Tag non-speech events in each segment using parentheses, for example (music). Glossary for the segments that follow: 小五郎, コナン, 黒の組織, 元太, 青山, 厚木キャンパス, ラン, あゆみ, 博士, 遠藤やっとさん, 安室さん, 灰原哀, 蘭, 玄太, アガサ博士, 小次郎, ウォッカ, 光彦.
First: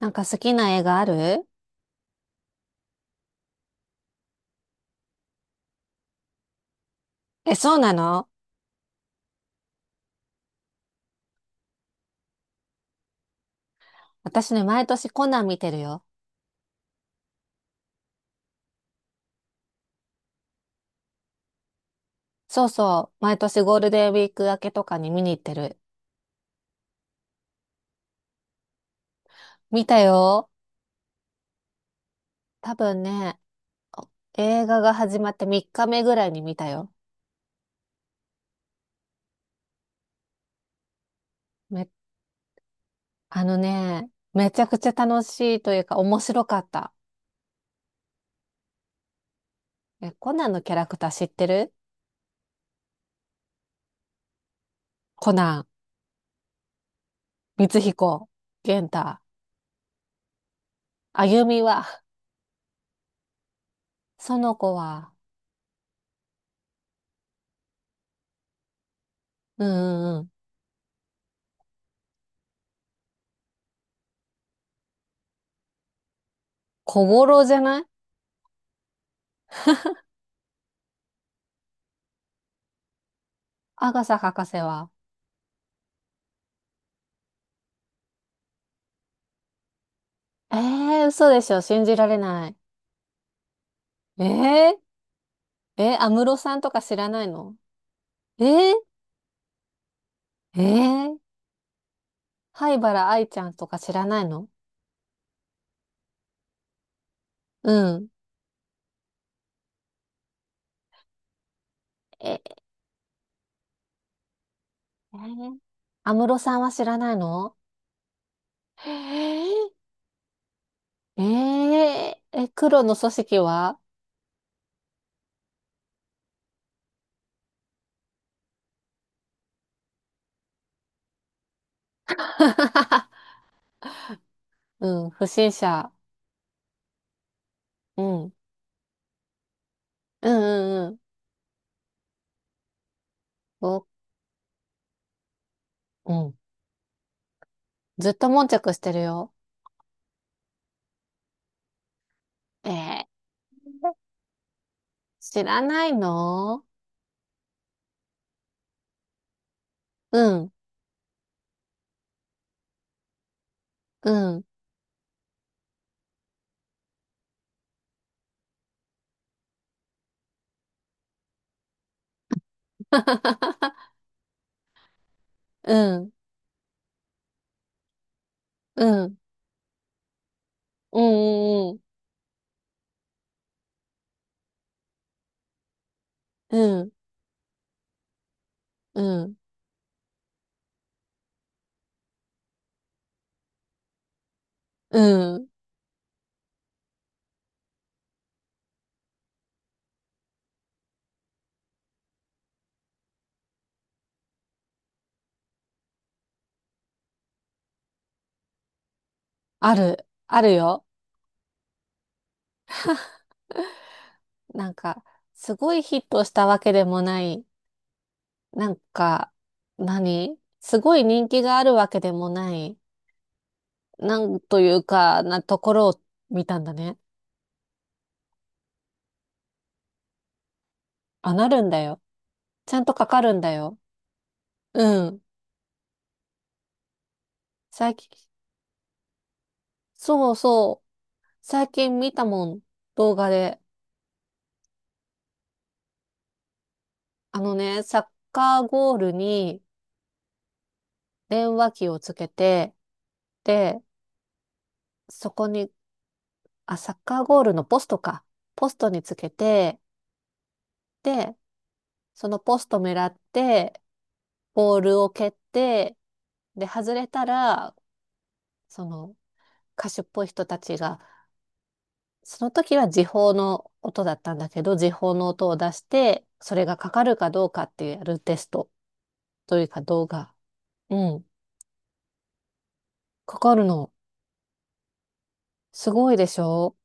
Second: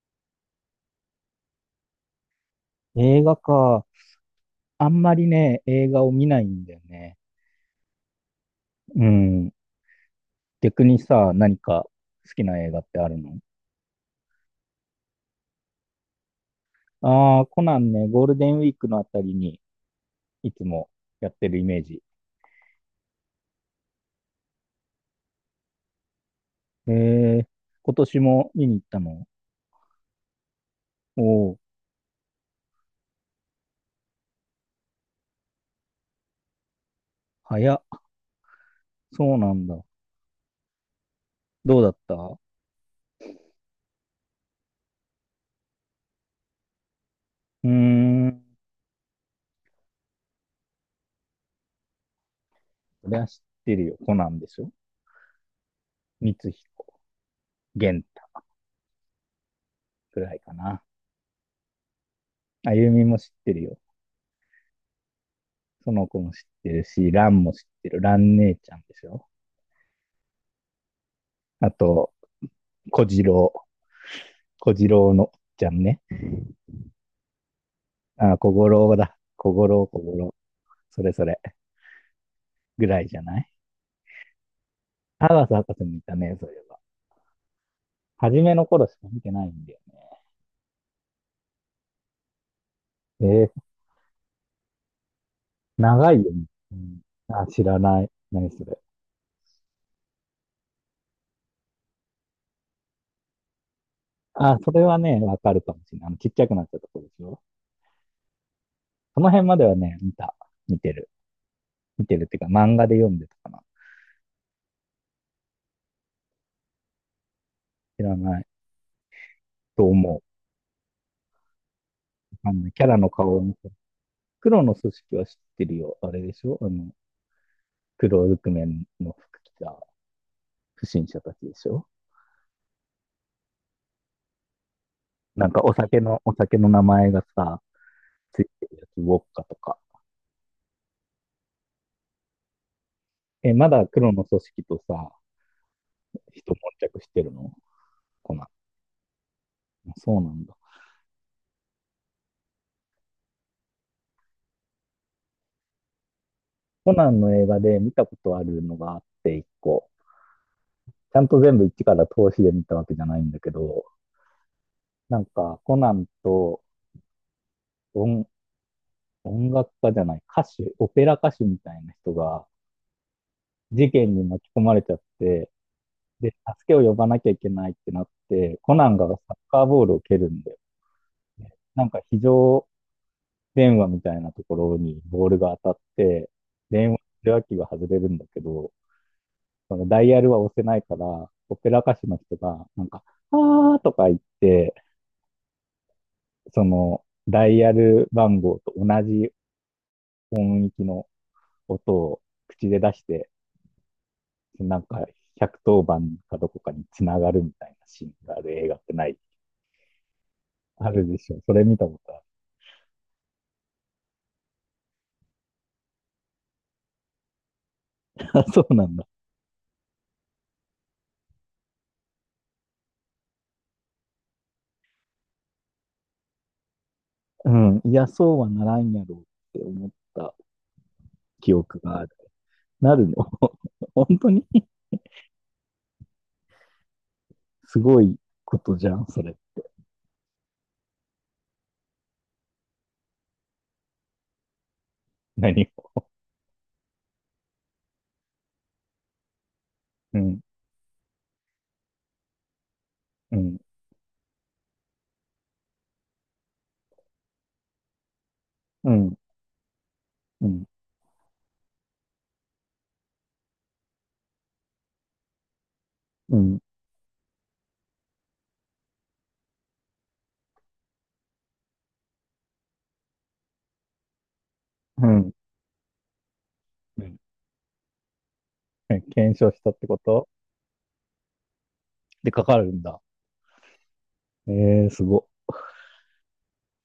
なんか好きな映画ある？映画か。あんまりね、映画を見ないんだよね。え、そうなの？うん。逆にさ、何か好きな映画ってあるの？私ね、毎年コナン見てるよ。ああー、コナンね、ゴールデンウィークのあたりにいつもやってるイメージ。そうそう。毎年ゴールデンウィーク明けとかに見に行ってる。ええ、今年も見に行ったの？見たよ。おおー、多分ね、映画が始まって3日目ぐらいに見たよ。早っ。そうなんだ。どうめ、だったうあのね、めちゃくちゃ楽しいというか面白かった。ーん。え、コナンのキャラクター知ってる？それは知ってるよ。コナンでしょ？コナン、光彦、光玄彦、太玄太、くらいかな。あゆみは？あゆみも知ってるよ。その子は？その子も知ってるし、ランも知ってる。ラン姉ちゃんでしょ？うんうんうん。あと、小次郎、小次郎のおちゃんね。小五郎じゃない？あ、小五郎だ。小五郎、小五郎。それそれ。ぐらいじゃない？アガサ博士は？博士もいたね、そういえば。初めの頃しか見てないんだよええー、嘘でしょ。信じられない。ね。えー、ええー、えー、長安いよ室ね。さんとうか知ん、らないあ、の？知らない。え何そー、れ。えー、灰原哀ちゃんとか知らないの？あ、それはね、わかるかもしれない。あの、ちっちゃくなっちゃったとこでしょ？うん。その辺まではね、見た。見てる。見てるっていえうか、え漫画で読んでたかな。ー、安室さんは知らないの？知らないえー、と思う。えー、え、あのね、黒キャのラの組顔織を見て。は？ 黒の組織は知ってるよ。あれでしょあの、黒ずくめの服着た不審者たちでしょ？ (laughs) うん、不な審んかお者。酒の、お酒の名前がさ、うん。うんついてるやつ、ウォッカとか。うんうん。え、まお、だ黒の組織とさ、うん。人悶着してるの？ずっとコナン。悶着してるよ。そうなんだ。えー、知らないの？コナンの映画で見たことあるのがあって一個。うん、ちゃんと全部一から通しで見たわけじゃないんだけど、うん。なんかコナンと音音楽家じゃない、歌手、オペラ歌手みたいな人が事 (laughs) 件に巻き込まれちゃって、うん、で、助けを呼ばなきゃいけないってなって、コナンうがサん。ッカーボールを蹴るんだよ。うん、うん、なんか非常電話みたいなところにボールが当たって、電話の受話器が外れるんだけど、うん、そのダイヤルは押せないから、オペラ歌手の人が、なんか、あーとか言って、うん。そのダイヤル番号と同じ音域の音を口で出して、なんか百1 0番かどこかにつながるみたいなシーンがある映画ってない？ある、あるよ。あるでしょ。それ見たことあなんか、すごいヒットしたわけでもない。る。(laughs) あ、そなうんなんだ。か、何すごい人気があるわけでもない。なんというか、なところを見たんだね。うん。いや、そうはならんやろうって思ったあ、な記るん憶だがよ。ある。ちゃんとなかるの？ かるんだよ。(laughs) 本当に (laughs) うん。す最ご近、いことじゃん、それ。そうそう。最近見たもん。動画で。何を。あのね、サッカーゴールにうん、電話機をつけて、うん、で、そこに、あ、サッカーゴールのポストか。ポストうにつん、けて、うん、で、そのポスト狙って、ボールを蹴って、うん、で、外れたら、その歌手っぽい人たちが、その時は時報の音だったんだけど、時う報のん。音を出して、それがかかるかどうかっていうやるテスト検証としいうたっかてこ動と？画。うん、でかかるんだ。かかるの。えー、すご。すごいでしょ？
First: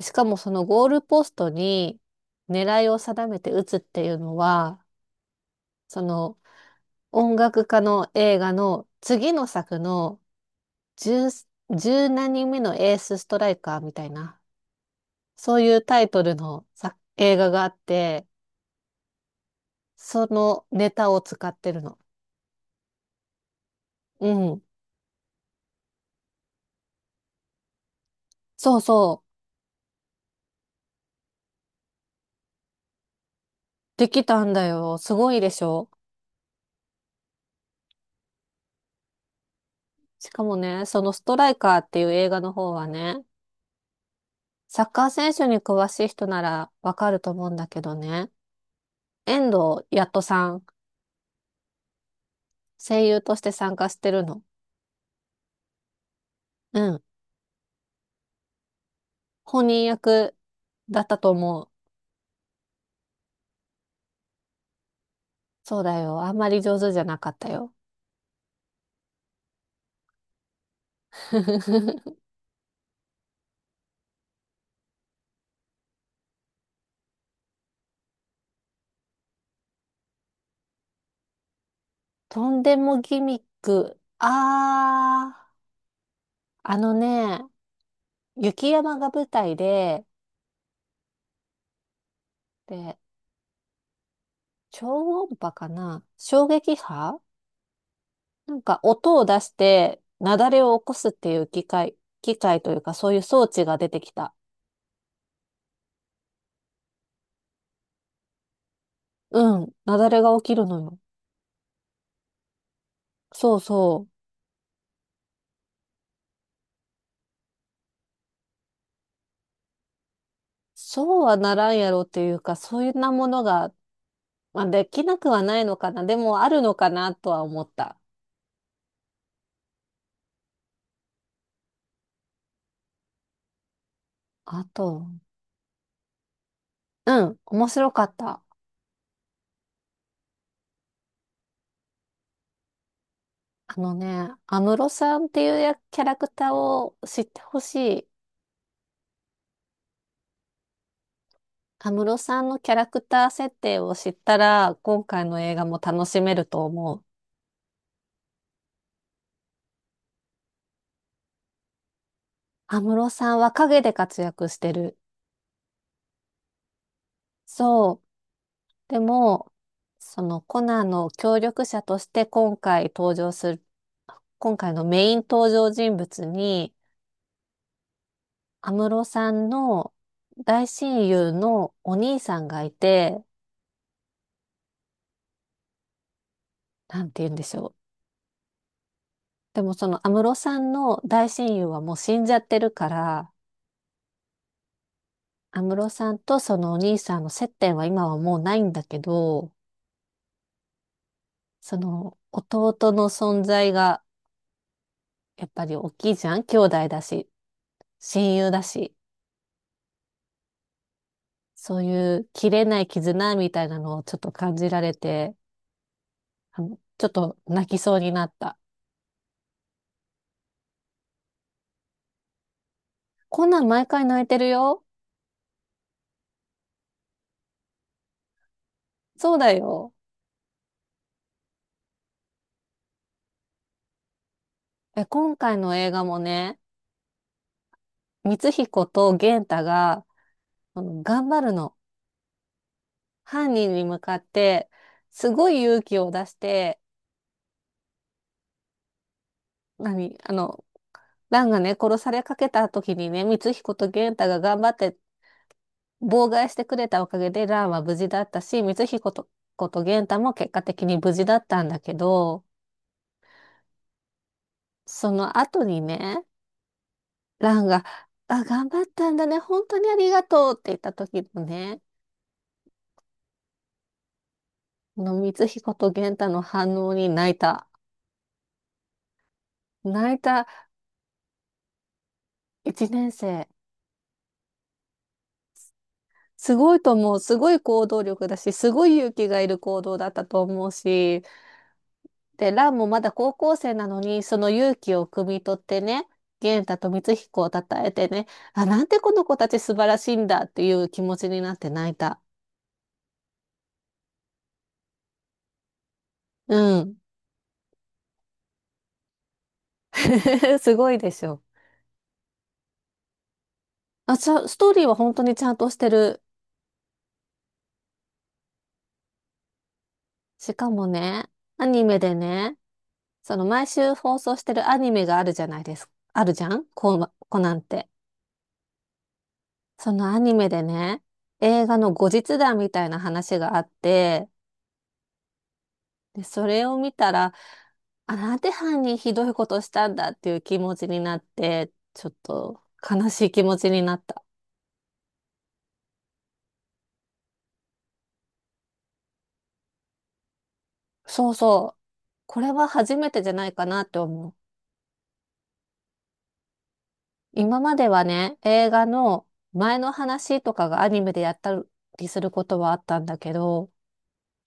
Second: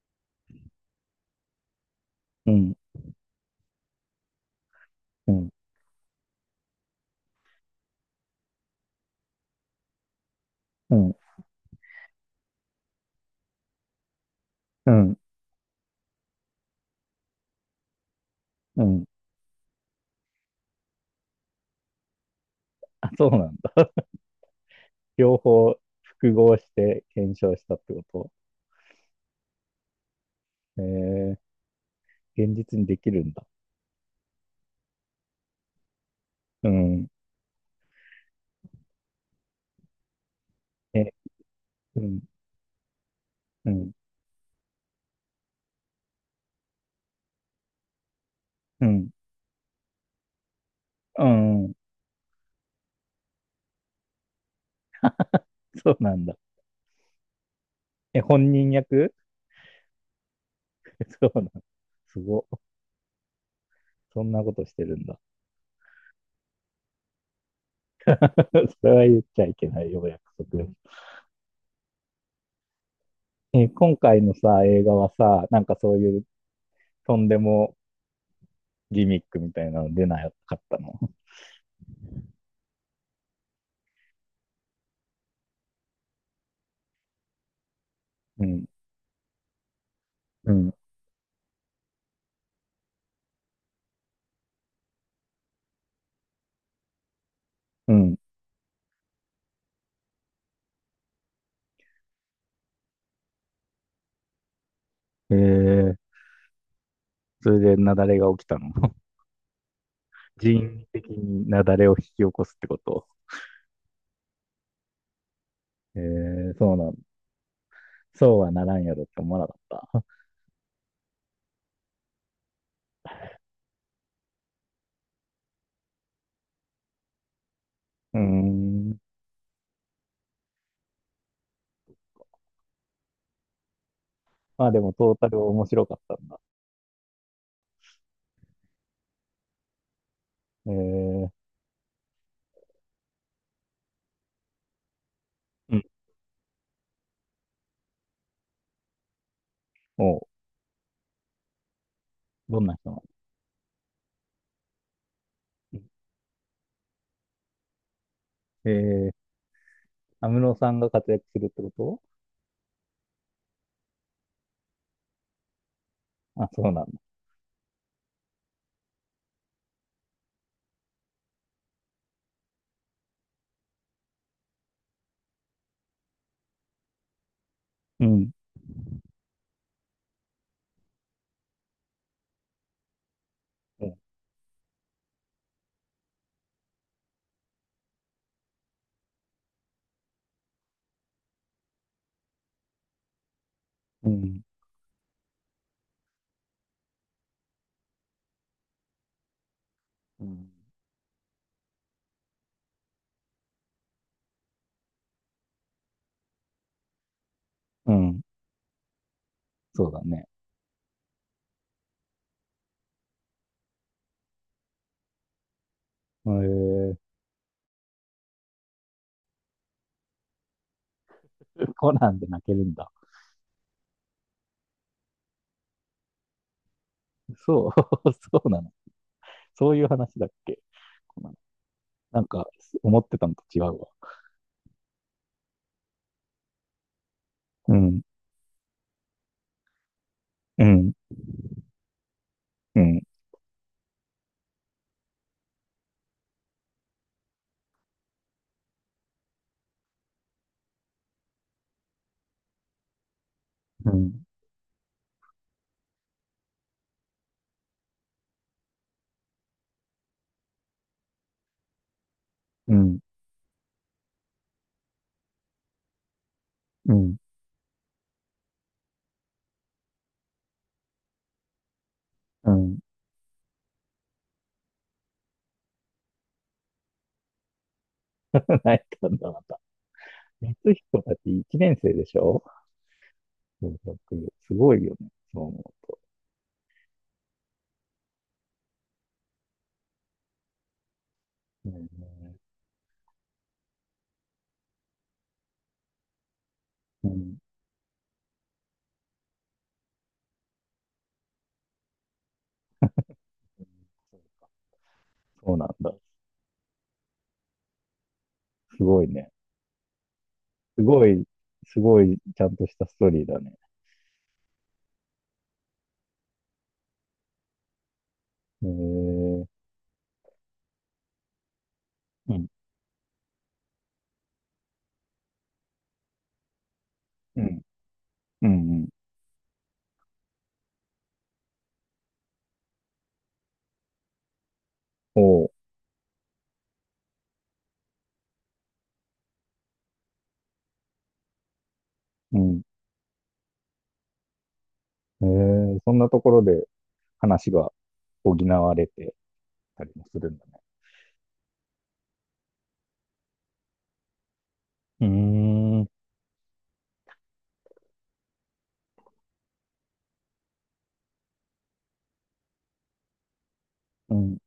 しかもそのゴールポストにうん、狙いを定めて打つっていうのは、うん、その音楽家の映画の次の作のうん、十、十何人目のエースストライカーみたいな、うん、そういうタイトルの作映画があって、うん。そのネタを使ってるの。あ、そうなんだ。うん。両方複合して検証したってこそうそう。とえー、現実にできるんだ。できたんだよ。すごいでしょ。うん。しかもね、そえ、のストライカーってういうん、映画の方はね、うん、サッカー選手に詳しい人ならわかると思うんだけどね、うん、遠藤やっとさん、うん。声優として参加してるの。そうなんだ。うん。え、本人役？ 本人役だった (laughs) そとうなんだ。思う。すご。そんなことしてるんだ。そうだよ。あんまり上手じゃなかったよ。(laughs) それは言っちゃいけないよ、約束。(laughs) えー今回のさ、映画はさ、なんかそういうとんでもギミックみたいなの出なかったの？とんでもギミック。あー、あのね、うん、雪山が舞台で、うん、で、超音波かな衝撃波、うん。なんか音を出して雪崩を起こすっていう機械、機械というかそういう装置が出てきた。えー、それで雪崩が起きたの？(laughs) うん、雪崩が起きるの人為よ。的に雪崩を引き起こすってこと？そうそう。えー、そうなんだ。そうはならんやろって思わなかった。そうはならんやろっていうか、そういうなものが、まあ、できなくはないのかな。でもあるのかなとは思った。(laughs) うーん。あまあでもと、トータル面白かったんだ。うん、面白かった。えー、あのね、安室さんっていうやうん。キャラクターを知ってほしい。おう、安室さんのどんキャなラ人なクの？ター設定を知ったら、今回の映画も楽しめると思う。えー、安室さんが活躍するってこと？安室さんは陰で活躍してる。あ、そうなんだ。そう。でも、そのコナンの協力者として今回登場する、今回のメイン登場人物に、うん。安室さんの大親友のお兄さんがいて、うんなんて言うんでしょう。でもその安室さんの大親友はもう死んじゃってるから、うん。安室さんとそのお兄さんの接点は今はもうないんだけど、うん。その弟の存在がやっぱり大きいじゃん、兄弟だし、うん。親友だし、そうだね。そういう切れない絆みたいなのをちょっと感じられて、あの、えちょっと泣きそうになった。ー、コナンで泣けるんだ。こんなん毎回泣いてるよ。そう、(laughs) そうなの。そうだそういうよ。話だっけ？コナン。なんか、思ってたのと違うわ。え、今回の映画もね、うん、光彦と玄太が、うあん、の頑張るの。うん、犯人に向かって、すごい勇気を出して、何、あの、蘭がね、殺されかけた時にね、光彦とう玄ん、太が頑張って妨害してくれたおかげで、蘭は無事だったし、光彦と、こと源太も結果的に無事だったんだけど、うん、その後にね、うん、蘭が、あ、頑張ったんだね、本当にありがとうって言った時のね、うん。この光彦と玄太の反応に泣いた。(laughs) 泣いたんだ、また。泣いた。光彦たち1年生でしょ？一年生。そう僕すごいよね。そう思すごいと思う。すごい行動力だし、すごい勇気がいる行動だったと思うし、う。うんで、ランもまだ高校生なのに、その勇気を汲み取ってね、元太とう光ん、彦を称えてね、あ、なんてこの子たち素晴らしいんだっていう気持ちになって泣いた。そうなんだ。うん。すごいね。(laughs) すすごいごでい、しょ。すごい、ちゃんとしたストーリーだね。ストーリーは本当にちゃんとしてる。えー、しかもね、アニメでうん、ね、その毎週放送してるアニメがあるじゃないですか。あるじゃん、コうナンっん。て。うんうん。そのアニメでね、映画の後日談みたいな話があって、おう。で、それを見たら、あ、なんで犯人ひどいことしたんだっていう気持ちになって、ちょっうん。と悲しい気持ちになった。えー、そんなところで話が補われてたりもするんだね。そうそう。これは初めてじゃないかなって思う。うーん。今まではね、映画の前の話とかがアニメでやったりすることはあったんだけど、うん。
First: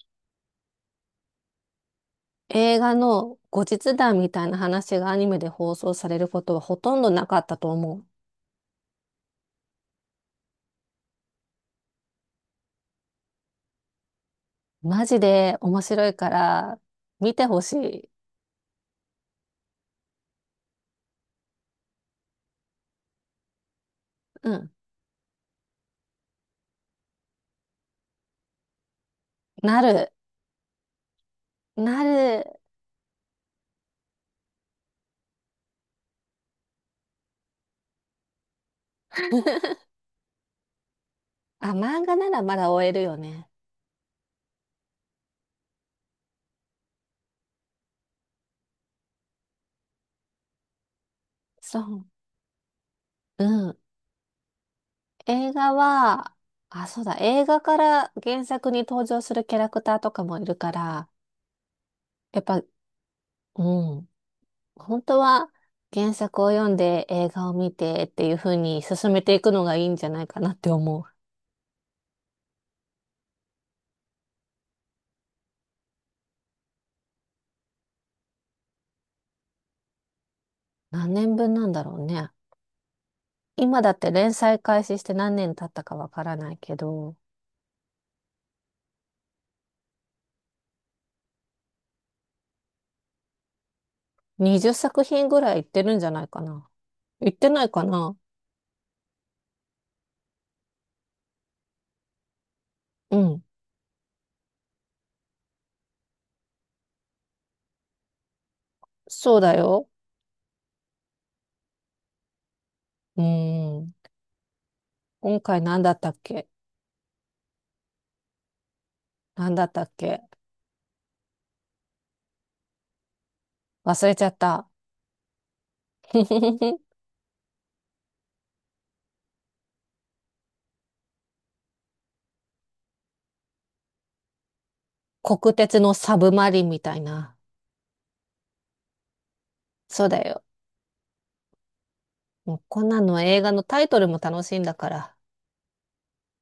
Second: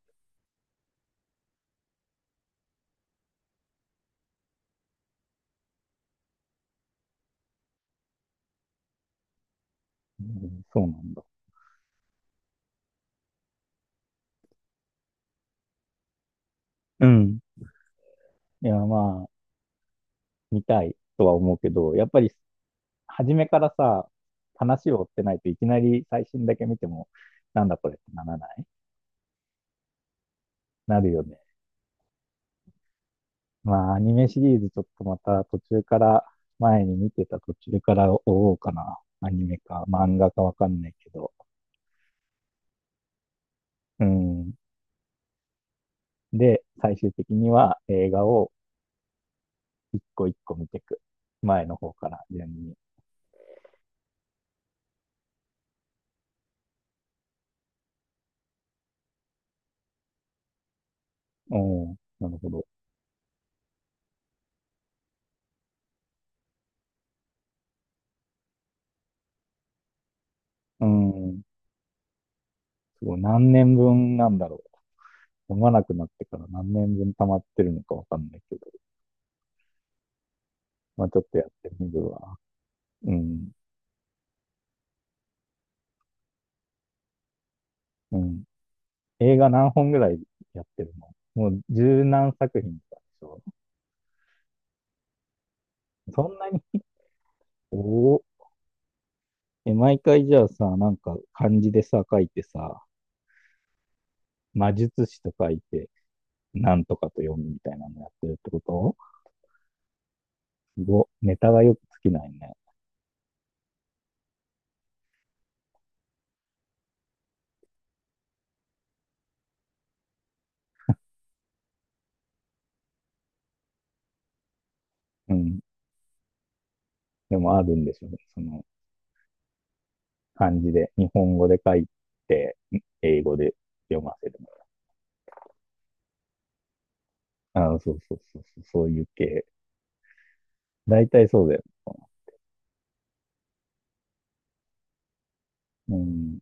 映画の後日談みたいな話がアニメで放送されることはほとんどなかったと思う。うんそうなんだ。マジで面白いから、う見ん。てほしい。いや、まあ、見たいとは思うけど、やっぱり初めからさ、うん。話を追ってないといきなり最新だけ見ても、なんだこれってならない？なる。なるよね。なる。まあ、アニメシリーズちょっとまた途中から、前に見てた途中から追おうかな。アニメか漫画かわかんないけど。あ、漫画ならまだ終えるよね。うん。で、最終的には映画を一個一個見ていく。前のそ方う。から順に。うん。映画は、あ、そうだ。映画から原作に登場するキャラクターとかもいるから、うん、なるやっほぱ、ど。うん。本当は原作を読んで映画を見てっていう風に進めていくのがいいんじゃないかなってうー思う。ん、すごい。何年分なんだろう。読まなくなってから何年分溜まってるのかわかんないけど。まあ何ちょっ年とやっ分なてんだみろうるね。わ。うん、今だって連載開始して何年経ったかわからないけど。うん。映画何本ぐらいやってるの？もう十何作品とかでしょ？20作品ぐらい行ってるんじゃそないんかなに、な。行ってないおかな。お、え、毎回じゃあさ、なんか漢字でさ、書いてさ、うん。魔術師と書いて、なんとかと読むみたいなのやってるってこと？そうだよ。すご、ネタがよく尽きないね。うーん。今回何だったっけ？何だったっけ？忘れちゃった。うん。(laughs) でもあるんでしょうね。その漢字で、日本語で書いて、英語で読ませる。国鉄のサブマリンみたいな。ああ、そうそうそうそう、そういう系。そうだよ。大体そうだよ。もうこんなの映画のタイトルも楽しいんだから。うん。